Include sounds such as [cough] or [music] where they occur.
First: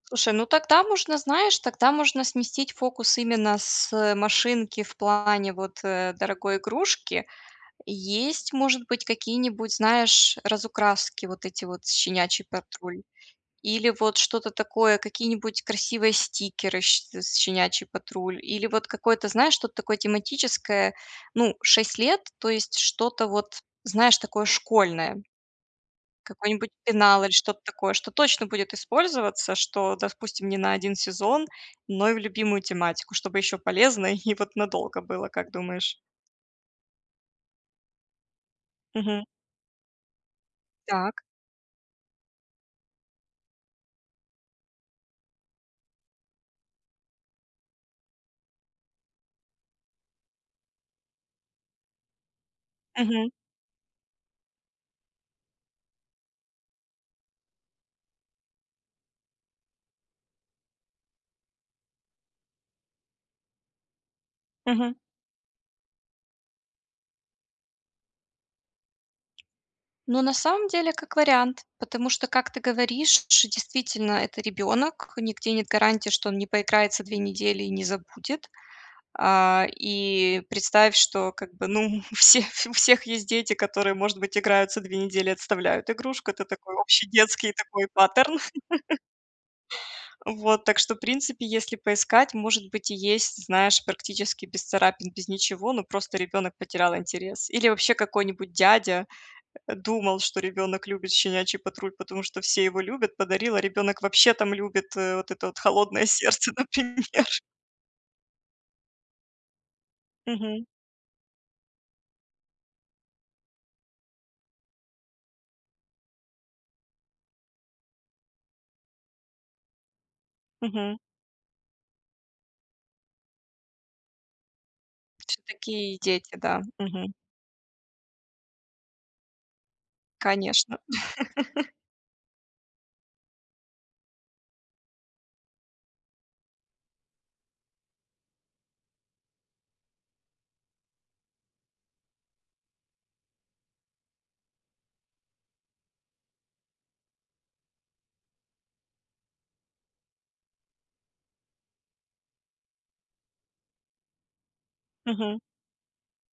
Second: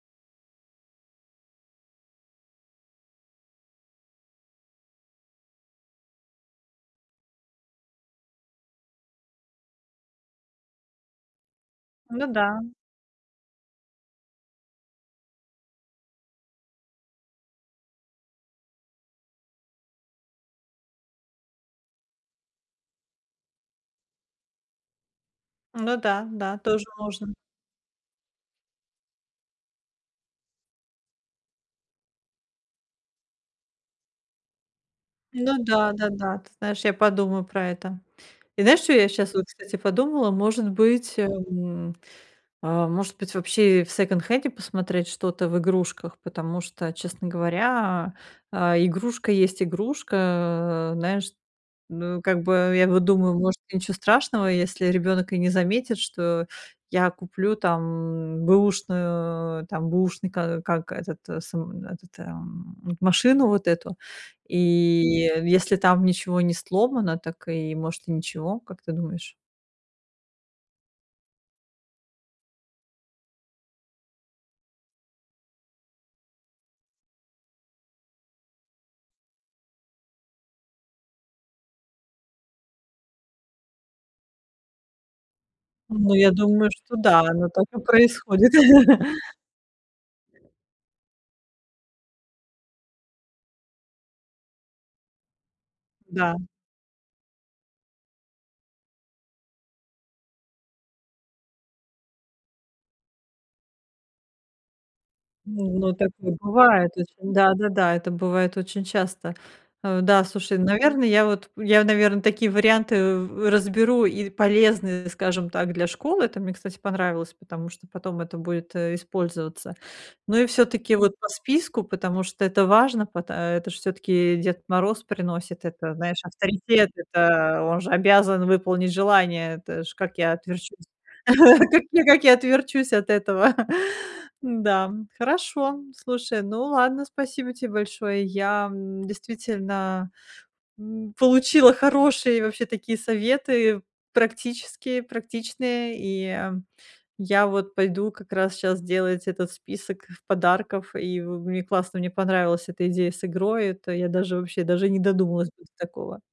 Слушай, ну тогда можно знаешь, тогда можно сместить фокус именно с машинки в плане, вот, э, дорогой игрушки. Есть может быть какие-нибудь, знаешь, разукраски, вот эти вот Ну да. "Щенячий патруль", или вот что-то такое, какие-нибудь красивые стикеры щ "Щенячий патруль", или вот какое-то, знаешь, что-то такое тематическое, ну 6 лет. То есть что-то вот знаешь такое школьное. Ну да, да, Какой-нибудь тоже пенал, или можно. что-то такое, что точно будет использоваться, что, допустим, не на 1 сезон, но и в любимую тематику, чтобы ещё полезно, и вот надолго было, как Ну да, думаешь? да-да, ты знаешь, я подумаю про это. И знаешь, чё я Мгм. щас вот, кстати, подумала, может быть, Так. эм, а, может быть, вообще в секонд-хенде посмотреть что-то в игрушках, потому что, честно говоря, а, игрушка есть игрушка. А, знаешь, ну как бы, я вот Мгм. думаю, может, ничего страшного, если ребёнок и не заметит, что я куплю там бэушную, там бэушный, ка как этот сам, этот, эм, м машину вот эту, и Мгм. если там ничего не сломано, так и может и ничего, как ты думаешь? Ну, на самом деле, как вариант, потому что, как ты говоришь, ш действительно это ребёнок, нигде нет гарантии, что он не поиграется 2 недели и не забудет. А, и представь, что как бы, ну, у всех у всех есть дети, которые может быть играются 2 недели и отставляют Ну, игрушку. я Это думаю, такой что общий да, оно детский так и такой паттерн. происходит. [laughs] [chuckles] Вот, так что в принципе, если поискать, может быть и есть, знаешь, практически без царапин, без ничего, но просто Да. ребёнок потерял интерес. Или вообще какой-нибудь дядя думал, что ребёнок любит "Щенячий патруль", потому что все его любят, подарил, а ребёнок вообще там любит, э, вот это вот Ну, ну "Холодное такое сердце", бывает очень. например. Да-да-да, это бывает очень часто. Э, да, слушай, Мгм. наверно, я вот, я, наверно, такие варианты в разберу, и полезны, скажем так, для школы. Там мне, кстати, понравилось, потому что потом это будет, э, использоваться. Ну и всё-таки, Мгм. вот по списку, потому что это важно, пат это ж всё-таки Дед Мороз приносит, это Всё-таки знаешь, дети, да, авторитет, мгм. это он же обязан выполнить желание. Это ж как я Конечно. отверчусь [laughs] [chuckles] как как я отверчусь от этого. [chuckles] Да, хорошо, слушай, ну ладно, спасибо те большое. Я, м, действительно, м, получила хорошие вообще такие советы, практические, практичные, и я вот пойду как раз щас делать этот список подарков, и мне в классно, мне понравилась эта идея с игрой, это я даже, вообще, даже и не Мгм. додумалась бы до такого.